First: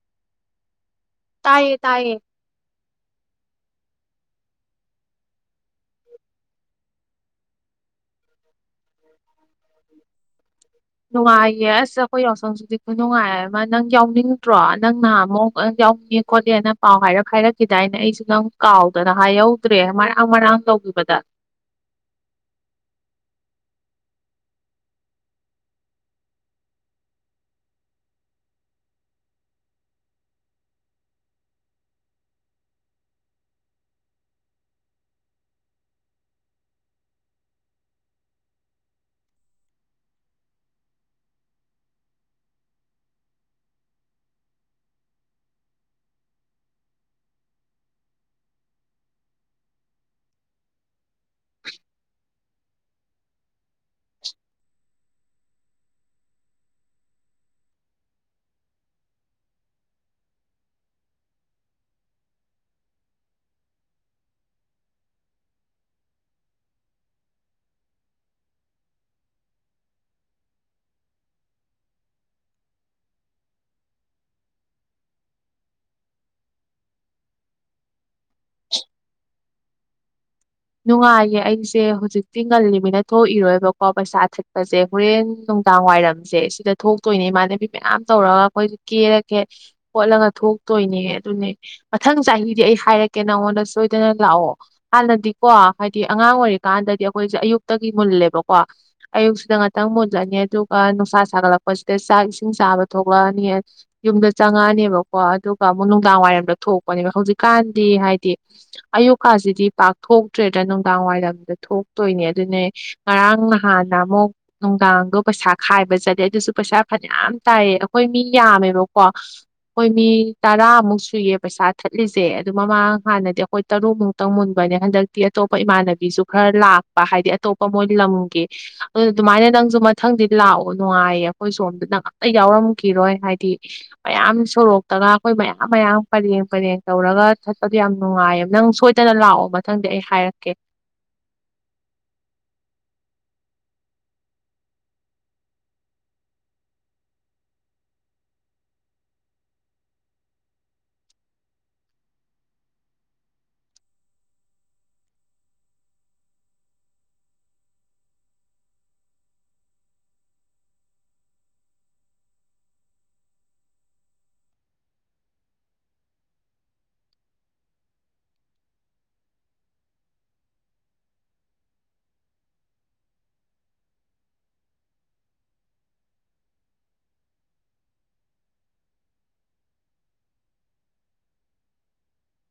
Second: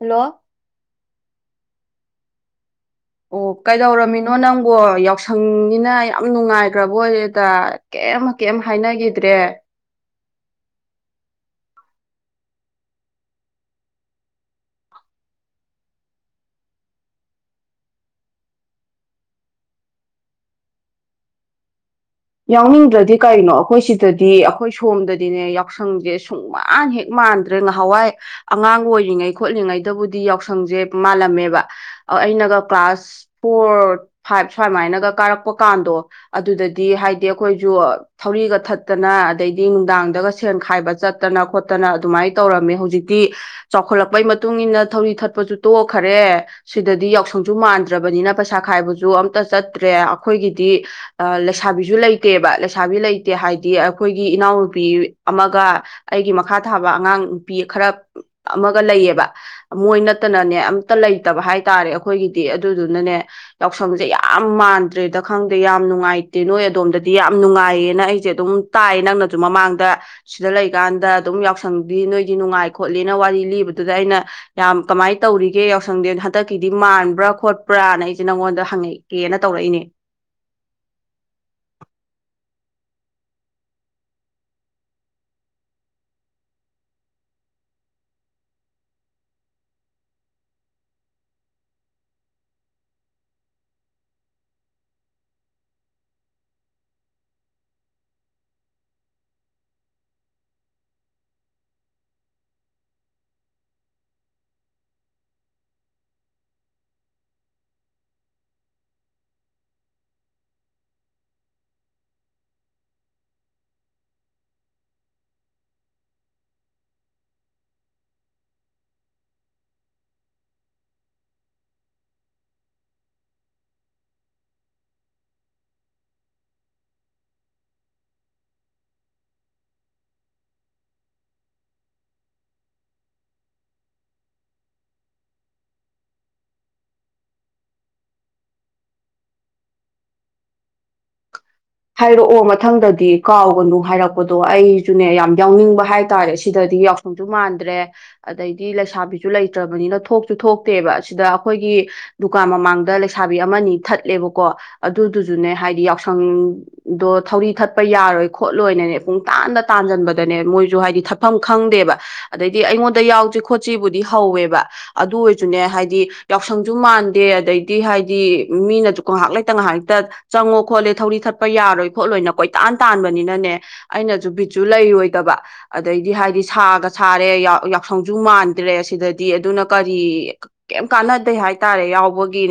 hello ꯇꯥꯌꯦ ꯇꯥꯌꯦ ꯑꯣ ꯀꯩꯗꯧꯔꯝꯃꯤꯅꯣ ꯅꯪꯕꯣ ꯌꯥꯎꯁꯪꯅꯤꯅ ꯌꯥꯝ ꯅꯨꯡꯉꯥꯏꯈ꯭ꯔꯕ ꯑꯣꯏꯔꯦꯗ ꯀꯩꯝ ꯀꯩꯝ ꯍꯥꯏꯅꯈꯤꯗ꯭ꯔꯦ ꯅꯨꯡꯉꯥꯏꯌꯦ ꯑꯁ ꯑꯩꯈꯣꯏ ꯌꯥꯎꯁꯪꯁꯤꯗꯤ ꯈꯨꯅꯨꯡꯉꯥꯏ ꯑꯃ ꯅꯪ ꯌꯥꯎꯅꯤꯡꯗꯣꯔ ꯅꯪꯅꯍꯟ ꯃꯨꯛ ꯑꯩꯉꯣꯟꯗ ꯌꯥꯎ ꯈꯣꯠꯀꯦꯅ ꯄꯥꯎ ꯍꯥꯏꯔꯛ ꯍꯥꯏꯔꯛꯈꯤꯗꯥꯏꯅ ꯑꯩꯁꯨ ꯅꯪ ꯀꯥꯎꯗꯅ ꯍꯥꯏꯍꯧꯗ꯭ꯔꯦ ꯃꯔꯥꯡ ꯃꯔꯥꯡ ꯇꯧꯒꯤꯕꯗ ꯌꯥꯎꯅꯤꯡꯗ꯭ꯔꯗꯤ ꯀꯅꯣ ꯑꯩꯈꯣꯏ ꯁꯤꯗꯗꯤ ꯑꯩꯈꯣꯏ ꯁꯣꯝꯗꯗꯤꯅꯦ ꯌꯥꯎꯁꯪꯖꯦ ꯁꯨꯡꯃꯥꯟ ꯍꯦꯛ ꯃꯥꯟꯗ꯭ꯔꯦ ꯉꯍꯥꯟꯋꯥꯏ ꯑꯉꯥꯡ ꯑꯣꯏꯔꯤꯉꯩ ꯈꯣꯠꯂꯤꯉꯩꯗꯕꯨꯗꯤ ꯌꯥꯎꯁꯪꯁꯦ ꯃꯥꯜꯂꯝꯃꯦꯕ ꯑꯩꯅꯒ ꯀ꯭ꯂꯥꯁ ꯐꯣꯔ ꯐꯥꯏꯚ ꯁꯨꯃꯥꯏꯅꯒ ꯀꯥꯔꯛꯄ ꯀꯥꯟꯗꯣ ꯑꯗꯨꯗꯗꯤ ꯍꯥꯏꯗꯤ ꯗꯤ ꯑꯩꯈꯣꯏꯁꯨ ꯊꯧꯔꯤꯒ ꯊꯠꯇꯅ ꯑꯗꯩꯗꯤ ꯅꯨꯡꯗꯥꯡꯗꯒ ꯁꯦꯟ ꯈꯥꯏꯕ ꯆꯠꯇꯅ ꯈꯣꯠꯇꯅ ꯑꯗꯨꯃꯥꯏꯅ ꯇꯧꯔꯝꯃꯦ ꯍꯧꯖꯤꯛꯇꯤ ꯆꯥꯎꯈꯠꯂꯛꯄꯩ ꯃꯇꯨꯡꯏꯟꯅ ꯊꯧꯔꯤ ꯊꯠꯄꯁꯨ ꯇꯣꯛꯈꯔꯦ ꯁꯤꯗꯗꯤ ꯌꯥꯎꯁꯪꯁꯨ ꯃꯥꯟꯗ꯭ꯔꯕꯅꯤꯅ ꯄꯩꯁꯥ ꯈꯥꯏꯕꯁꯨ ꯑꯝꯇ ꯆꯠꯇ꯭ꯔꯦ ꯑꯩꯈꯣꯏꯒꯤꯗꯤ ꯂꯩꯁꯥꯕꯤꯁꯨ ꯂꯩꯇꯦ ꯂꯩꯇꯦꯕ ꯂꯩꯁꯥꯕꯤ ꯂꯩꯇꯦ ꯍꯥꯏꯗꯤ ꯑꯩꯈꯣꯏꯒꯤ ꯏꯅꯥꯎꯅꯨꯄꯤ ꯑꯃꯒ ꯑꯩꯒꯤ ꯃꯈꯥ ꯊꯥꯕ ꯑꯉꯥꯡ ꯅꯨꯄꯤ ꯈꯔ ꯑꯃꯒ ꯂꯩꯌꯦꯕ ꯃꯣꯏ ꯅꯠꯇꯅꯅꯦ ꯑꯝꯇ ꯂꯩꯇꯕ ꯍꯥꯏꯇꯥꯔꯦ ꯑꯩꯈꯣꯏꯒꯤꯗꯤ ꯑꯗꯨꯗꯨꯅꯅꯦ ꯌꯥꯎꯁꯪꯁꯦ ꯌꯥꯝ ꯃꯥꯟꯗ꯭ꯔꯦꯗ ꯈꯪꯗꯦ ꯌꯥꯝ ꯅꯨꯡꯉꯥꯏꯇꯦ ꯅꯣꯏ ꯑꯗꯣꯝꯗ ꯗꯤ ꯌꯥꯝ ꯅꯨꯡꯉꯥꯏꯌꯦꯅ ꯑꯩꯁꯦ ꯑꯗꯨꯝ ꯇꯥꯏ ꯅꯪꯅꯁꯨ ꯃꯃꯥꯡꯗ ꯁꯤꯗ ꯂꯩꯀꯥꯟꯗ ꯑꯗꯨꯝ ꯌꯥꯎꯁꯪꯗꯤ ꯅꯣꯏꯒꯤ ꯅꯨꯡꯉꯥꯏ ꯈꯣꯠꯂꯦꯅ ꯋꯥꯔꯤ ꯂꯤꯕꯗꯨꯗ ꯑꯩꯅ ꯌꯥꯝ ꯀꯃꯥꯏꯅ ꯇꯧꯔꯤꯒꯦ ꯌꯥꯎꯁꯪꯗꯤ ꯍꯟꯗꯛꯀꯤꯗꯤ ꯃꯥꯟꯕ꯭ꯔꯥ ꯈꯣꯠꯄ꯭ꯔꯥꯅ ꯑꯩꯁꯦ ꯅꯪꯉꯣꯟꯗ ꯍꯪꯉꯛꯀꯦꯅ ꯇꯧꯔꯛꯏꯅꯦ ꯅꯨꯡꯉꯥꯏꯌꯦ ꯑꯩꯁꯦ ꯍꯧꯖꯤꯛꯇꯤ ꯉꯜꯂꯤꯃꯤꯅ ꯊꯣꯛꯏꯔꯣꯏꯕꯀꯣ ꯄꯩꯁꯥ ꯊꯤꯠꯄꯁꯦ ꯍꯣꯔꯦꯟ ꯅꯨꯡꯗꯥꯡ ꯋꯥꯏꯔꯝꯁꯦ ꯁꯤꯗ ꯊꯣꯛꯇꯣꯏꯅꯦ ꯏꯃꯥꯟꯅꯕꯤ ꯃꯌꯥꯝ ꯇꯧꯔꯒ ꯑꯩꯈꯣꯏꯖꯨ ꯀꯦꯔꯒꯦ ꯈꯣꯠꯂꯒ ꯊꯣꯛꯇꯣꯏꯅꯦ ꯑꯗꯨꯅꯦ ꯃꯊꯪ ꯆꯍꯤꯗꯤ ꯑꯩ ꯍꯥꯏꯔꯛꯀꯦ ꯅꯪꯉꯣꯟꯗ ꯁꯣꯏꯗꯅ ꯂꯥꯛꯑꯣ ꯍꯥꯟꯅꯗꯤ ꯀꯣ ꯍꯥꯏꯗꯤ ꯑꯉꯥꯡ ꯑꯣꯏꯔꯤꯀꯥꯟꯗꯗꯤ ꯑꯩꯈꯣꯏꯁꯦ ꯑꯌꯨꯛꯇꯒꯤ ꯃꯨꯜꯂꯦꯕꯀꯣ ꯑꯌꯨꯛꯁꯤꯗ ꯉꯥꯛꯇꯪ ꯃꯨꯜꯂꯅꯤ ꯑꯗꯨꯒ ꯅꯨꯡꯁꯥ ꯁꯥꯒꯠꯂꯛꯄꯁꯤꯗ ꯆꯥꯛ ꯏꯁꯤꯡ ꯆꯥꯕ ꯊꯣꯛꯂꯛꯑꯅꯤ ꯌꯨꯝꯗ ꯆꯪꯉꯛꯑꯅꯤꯕꯀꯣ ꯑꯗꯨꯒ ꯑꯃꯨꯛ ꯅꯨꯡꯗꯥꯡ ꯋꯥꯏꯔꯝꯗ ꯊꯣꯛꯄꯅꯦꯕ ꯍꯧꯖꯤꯛꯀꯥꯟꯗꯤ ꯍꯥꯏꯗꯤ ꯑꯌꯨꯛꯀꯁꯤꯗꯤ ꯄꯥꯛ ꯊꯣꯛꯇ꯭ꯔꯦꯗ꯭ꯔꯥꯗ ꯅꯨꯡꯗꯥꯡ ꯋꯥꯏꯔꯝꯗ ꯊꯣꯛꯇꯣꯏꯅꯦ ꯑꯗꯨꯅꯦ ꯉꯔꯥꯡ ꯅꯍꯥꯟꯅ ꯑꯃꯨꯛ ꯅꯨꯡꯗꯥꯡꯗꯣ ꯄꯩꯁꯥ ꯈꯥꯏꯕ ꯆꯠꯂꯦ ꯑꯗꯨꯁꯨ ꯄꯩꯁꯥ ꯐꯅꯌꯥꯝ ꯇꯥꯏꯌꯦ ꯑꯩꯈꯣꯏ ꯃꯤ ꯌꯥꯝꯃꯦꯕꯀꯣ ꯑꯩꯈꯣꯏ ꯃꯤ ꯇꯔꯥꯃꯨꯛ ꯁꯨꯏꯌꯦ ꯄꯩꯁꯥ ꯊꯠꯂꯤꯁꯦ ꯑꯗꯨ ꯃꯃꯥꯡ ꯍꯥꯟꯅꯗꯤ ꯑꯩꯈꯣꯏ ꯇꯔꯨꯛꯃꯨꯛꯇꯪ ꯃꯨꯟ ꯕꯅꯦ ꯍꯟꯗꯛꯇꯤ ꯑꯇꯣꯞꯄ ꯏꯃꯥꯟꯅꯕꯤꯁꯨ ꯈꯔ ꯂꯥꯛꯄ ꯍꯥꯏꯗꯤ ꯑꯇꯣꯞꯄ ꯃꯣꯏ ꯂꯝꯒꯤ ꯑꯗꯨꯅ ꯑꯗꯨꯃꯥꯏꯅ ꯅꯪꯁꯨ ꯃꯊꯪꯗꯤ ꯂꯥꯛꯑꯣ ꯅꯨꯡꯉꯥꯏꯌꯦ ꯑꯩꯈꯣꯏ ꯁꯣꯝꯗ ꯅꯪ ꯑꯝꯇ ꯌꯥꯎꯔꯝꯈꯤꯔꯣꯏ ꯍꯥꯏꯗꯤ ꯃꯌꯥꯝ ꯁꯣꯔꯣꯛꯇꯒ ꯑꯩꯈꯣꯏ ꯃꯌꯥꯝ ꯃꯌꯥꯝ ꯄꯔꯦꯡ ꯄꯔꯦꯡ ꯇꯧꯔꯒ ꯊꯠꯄꯗꯣ ꯌꯥꯝ ꯅꯨꯡꯉꯥꯏꯌꯦ ꯅꯪ ꯁꯣꯏꯗꯅ ꯂꯥꯛꯑꯣ ꯃꯊꯪꯗꯤ ꯑꯩ ꯍꯥꯏꯔꯛꯀꯦ ꯍꯥꯏꯔꯛꯑꯣ ꯃꯊꯪꯗꯗꯤ ꯀꯥꯎꯒꯅꯨ ꯍꯥꯏꯔꯛꯄꯗꯣ ꯑꯩꯁꯨꯅꯦ ꯌꯥꯝ ꯌꯥꯎꯅꯤꯡꯕ ꯍꯥꯏꯇꯥꯔꯦ ꯁꯤꯗꯗꯤ ꯌꯥꯎꯁꯪꯁꯨ ꯃꯥꯟꯗ꯭ꯔꯦ ꯑꯗꯩꯗꯤ ꯂꯩꯁꯥꯕꯤꯁꯨ ꯂꯩꯇ꯭ꯔꯕꯅꯤꯅ ꯊꯣꯛꯁꯨ ꯊꯣꯛꯇꯦꯕ ꯁꯤꯗ ꯑꯩꯈꯣꯏꯒꯤ ꯗꯨꯀꯥꯟ ꯃꯃꯥꯡꯗ ꯂꯩꯁꯥꯕꯤ ꯑꯃꯅꯤ ꯊꯠꯂꯦꯕꯀꯣ ꯑꯗꯨꯗꯨꯁꯨꯅꯦ ꯍꯥꯏꯗꯤ ꯌꯥꯎꯁꯪ ꯑꯗꯣ ꯊꯧꯔꯤ ꯊꯠꯄ ꯌꯥꯔꯣꯏ ꯈꯣꯠꯂꯣꯏꯅꯅꯦ ꯄꯨꯡ ꯇꯥꯟꯗ ꯇꯥꯟꯖꯟꯕꯗꯅꯦ ꯃꯣꯏꯖ ꯍꯥꯏꯗꯤ ꯊꯠꯐꯝ ꯈꯪꯗꯦꯕ ꯑꯗꯩꯗꯤ ꯑꯩꯉꯣꯟꯗ ꯌꯥꯎꯖꯤ ꯈꯣꯠꯖꯤꯕꯨꯗꯤ ꯍꯧꯋꯦꯕ ꯑꯗꯨ ꯑꯣꯢꯖꯨꯅꯦ ꯍꯥꯏꯗꯤ ꯌꯥꯎꯁꯪꯖꯨ ꯃꯥꯟꯗꯦ ꯑꯗꯩꯗꯤ ꯍꯥꯏꯗꯤ ꯃꯤꯅꯖꯨ ꯉꯥꯏꯍꯥꯛ ꯂꯩꯇ ꯉꯥꯏꯍꯥꯛ ꯂꯩꯇ ꯆꯪꯉꯣ ꯈꯣꯠꯂꯦ ꯊꯧꯔꯤ ꯊꯠ ꯆꯠꯄ ꯌꯥꯔꯣꯏ ꯈꯣꯠꯂꯣꯏꯅ ꯀꯣꯏꯇꯥꯟ ꯇꯥꯟꯕꯅꯤꯅꯅꯦ ꯑꯩꯅꯁꯨ ꯕꯤꯠꯁꯨ ꯂꯩꯔꯣꯏꯗꯕ ꯑꯗꯩꯗꯤ ꯍꯥꯏꯗꯤ ꯁꯥꯒ ꯁꯥꯔꯦ ꯌꯥꯎꯁꯪꯁꯨ ꯃꯥꯟꯗ꯭ꯔꯦ ꯁꯤꯗꯗꯤ ꯑꯗꯨꯅ ꯀꯔꯤ ꯀꯩ ꯀꯌꯝ ꯀꯟꯅꯗꯦ ꯍꯥꯏꯇꯥꯔꯦ ꯌꯥꯎꯕꯒꯤ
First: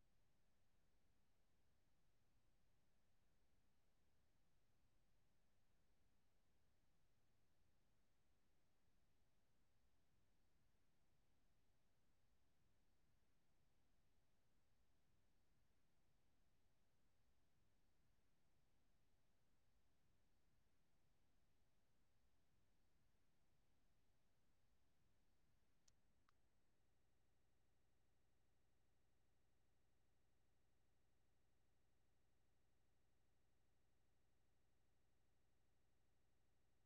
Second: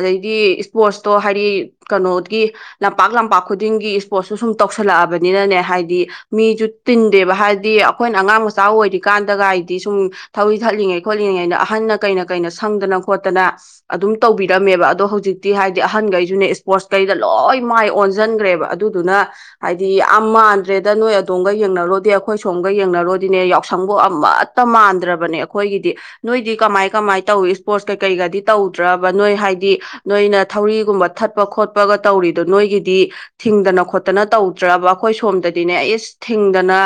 ꯑꯗꯩꯗꯤ ꯏꯁꯄꯣꯔꯠꯁꯇꯣ ꯍꯥꯏꯗꯤ ꯀꯩꯅꯣꯒꯤ ꯂꯝꯄꯥꯛ ꯂꯝꯄꯥꯛ ꯄꯥꯛ ꯈꯨꯗꯤꯡꯒꯤ ꯏꯁꯄꯣꯔꯠꯁꯨ ꯁꯨꯝ ꯇꯧꯁꯜꯂꯛꯑꯕꯅꯤꯅꯅꯦ ꯍꯥꯏꯗꯤ ꯃꯤꯁꯨ ꯇꯤꯟꯗꯦꯕ ꯍꯥꯏꯗꯤ ꯑꯩꯈꯣꯏꯅ ꯑꯉꯥꯡ ꯃꯆꯥ ꯑꯣꯏꯔꯤꯀꯥꯟꯗꯒ ꯍꯥꯏꯗꯤ ꯁꯨꯝ ꯊꯧꯔꯤ ꯊꯠꯂꯤꯉꯩ ꯈꯣꯠꯂꯤꯉꯩꯅ ꯑꯍꯟꯅ ꯀꯩꯅ ꯀꯩꯅ ꯁꯪꯗꯅ ꯈꯣꯠꯇꯅ ꯑꯗꯨꯝ ꯇꯧꯕꯤꯔꯝꯃꯦꯕ ꯑꯗꯣ ꯍꯧꯖꯤꯛꯇꯤ ꯍꯥꯏꯗꯤ ꯑꯍꯟꯒꯩꯁꯨꯅꯦ ꯏꯁꯄꯣꯔꯠꯈꯩꯗ ꯂꯣꯏ ꯃꯥꯏ ꯑꯣꯟ ꯊꯖꯤꯟꯈ꯭ꯔꯦꯕ ꯑꯗꯨꯗꯨꯅ ꯍꯥꯏꯗꯤ ꯌꯥꯝ ꯃꯥꯟꯗ꯭ꯔꯦꯗ ꯅꯣꯏ ꯑꯗꯣꯝꯒ ꯌꯦꯡꯅꯔꯣꯗꯤ ꯑꯩꯈꯣꯏ ꯁꯣꯝꯒ ꯌꯦꯡꯅꯔꯣꯗꯤꯅꯦ ꯌꯥꯎꯁꯪꯕꯨ ꯑꯃꯠꯇ ꯃꯥꯟꯗ꯭ꯔꯕꯅꯦ ꯑꯩꯈꯣꯏꯒꯤꯗꯤ ꯅꯣꯏꯗꯤ ꯀꯃꯥꯏ ꯀꯃꯥꯏ ꯇꯧꯏ ꯏꯁ꯭ꯄꯣꯔꯠꯁ ꯀꯩꯀꯩꯒꯗꯤ ꯇꯧꯗ꯭ꯔꯕ ꯅꯣꯏ ꯍꯥꯏꯗꯤ ꯅꯣꯏꯅ ꯊꯧꯔꯤꯒꯨꯝꯕ ꯊꯠꯄ ꯈꯣꯠꯄꯒ ꯇꯧꯔꯤꯗꯣ ꯅꯣꯏꯒꯤꯗꯤ ꯊꯤꯡꯗꯅ ꯈꯣꯠꯇꯅ ꯇꯧꯗ꯭ꯔꯕ ꯑꯩꯈꯣꯏ ꯁꯣꯝꯗꯗꯤꯅꯦ ꯑꯩꯁ ꯊꯤꯡꯗꯅ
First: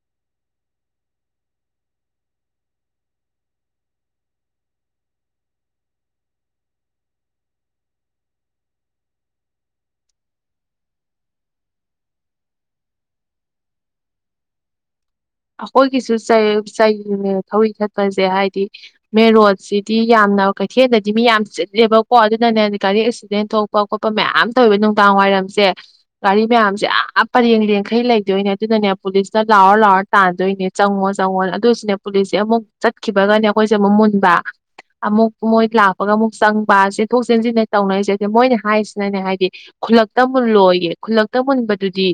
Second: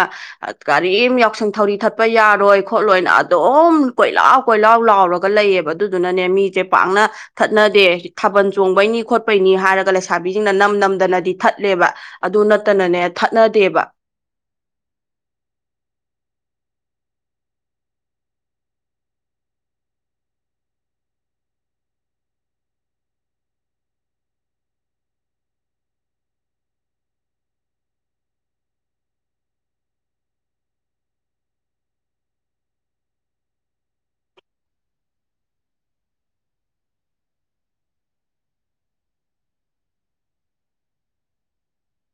ꯀꯔꯤꯝ ꯌꯥꯎꯁꯪ ꯊꯧꯔꯤ ꯊꯠꯄ ꯌꯥꯔꯣꯏ ꯈꯣꯠꯂꯣꯏꯅ ꯑꯗꯨꯝ ꯀꯣꯏꯂꯥꯎ ꯀꯣꯏꯂꯥꯎ ꯂꯥꯎꯔꯒ ꯂꯩꯌꯦꯕ ꯑꯗꯨꯗꯨꯅꯅꯦ ꯃꯤꯁꯦ ꯄꯥꯛꯅ ꯊꯠꯅꯗꯦ ꯊꯥꯕꯜ ꯆꯣꯡꯕꯩꯅꯤ ꯈꯣꯠꯄꯩꯅꯤ ꯍꯥꯏꯔꯒ ꯂꯩꯁꯥꯕꯤꯁꯤꯡꯅ ꯅꯝ ꯅꯝꯗꯅ ꯗꯤ ꯊꯠꯂꯦꯕ ꯑꯗꯨ ꯅꯠꯇꯅꯅꯦ ꯊꯠꯅꯗꯦꯕ ꯑꯩꯈꯣꯏꯒꯤꯁꯨ ꯆꯩꯌꯦ ꯆꯩꯕꯅꯦ ꯊꯧꯔꯤ ꯆꯠꯄꯁꯦ ꯍꯥꯏꯗꯤ ꯃꯦꯟ ꯔꯣꯗꯁꯤꯗꯤ ꯌꯥꯝꯅ ꯀꯩꯊꯦꯜꯗꯗꯤ ꯃꯤ ꯌꯥꯝ ꯆꯤꯜꯂꯦꯕꯀꯣ ꯑꯗꯨꯅꯅꯦ ꯒꯥꯔꯤ ꯑꯦꯛꯁꯤꯗꯦꯟ ꯊꯣꯛꯄ ꯈꯣꯠꯄ ꯃꯌꯥꯝ ꯇꯧꯋꯦꯕ ꯅꯨꯡꯗꯥꯡ ꯋꯥꯏꯔꯝꯁꯦ ꯒꯥꯔꯤ ꯃꯌꯥꯝꯁꯦ ꯑ ꯄꯔꯦꯡ ꯂꯡꯈꯩ ꯂꯩꯗꯣꯏꯅꯦ ꯑꯗꯨꯅꯅꯦ ꯄꯨꯂꯤꯁꯅ ꯂꯥꯎꯔ ꯂꯥꯎꯔ ꯇꯥꯟꯗꯣꯏꯅꯦ ꯆꯪꯉꯣ ꯆꯪꯉꯣ ꯑꯗꯨꯏꯁꯨꯅꯦ ꯄꯨꯂꯤꯁꯁꯦ ꯑꯃꯨꯛ ꯆꯠꯈꯤꯕꯒꯅꯦ ꯑꯩꯈꯣꯏꯁꯦ ꯑꯃꯨꯛ ꯃꯨꯟꯕ ꯑꯃꯨꯛ ꯃꯣꯏ ꯂꯥꯛꯄꯒ ꯑꯃꯨꯛ ꯆꯪꯕ ꯆꯦꯟꯊꯣꯛ ꯆꯦꯟꯁꯤꯟꯅꯦ ꯇꯧꯅꯔꯤꯁꯦ ꯑꯗ ꯃꯣꯏꯅ ꯍꯥꯏꯔꯤꯁꯤꯅꯅꯦ ꯍꯥꯏꯗꯤ ꯈꯨꯜꯂꯛꯇ ꯃꯨꯜꯂꯣꯏꯌꯦ ꯈꯨꯜꯂꯛꯇ ꯃꯨꯟꯕꯗꯨꯗꯤ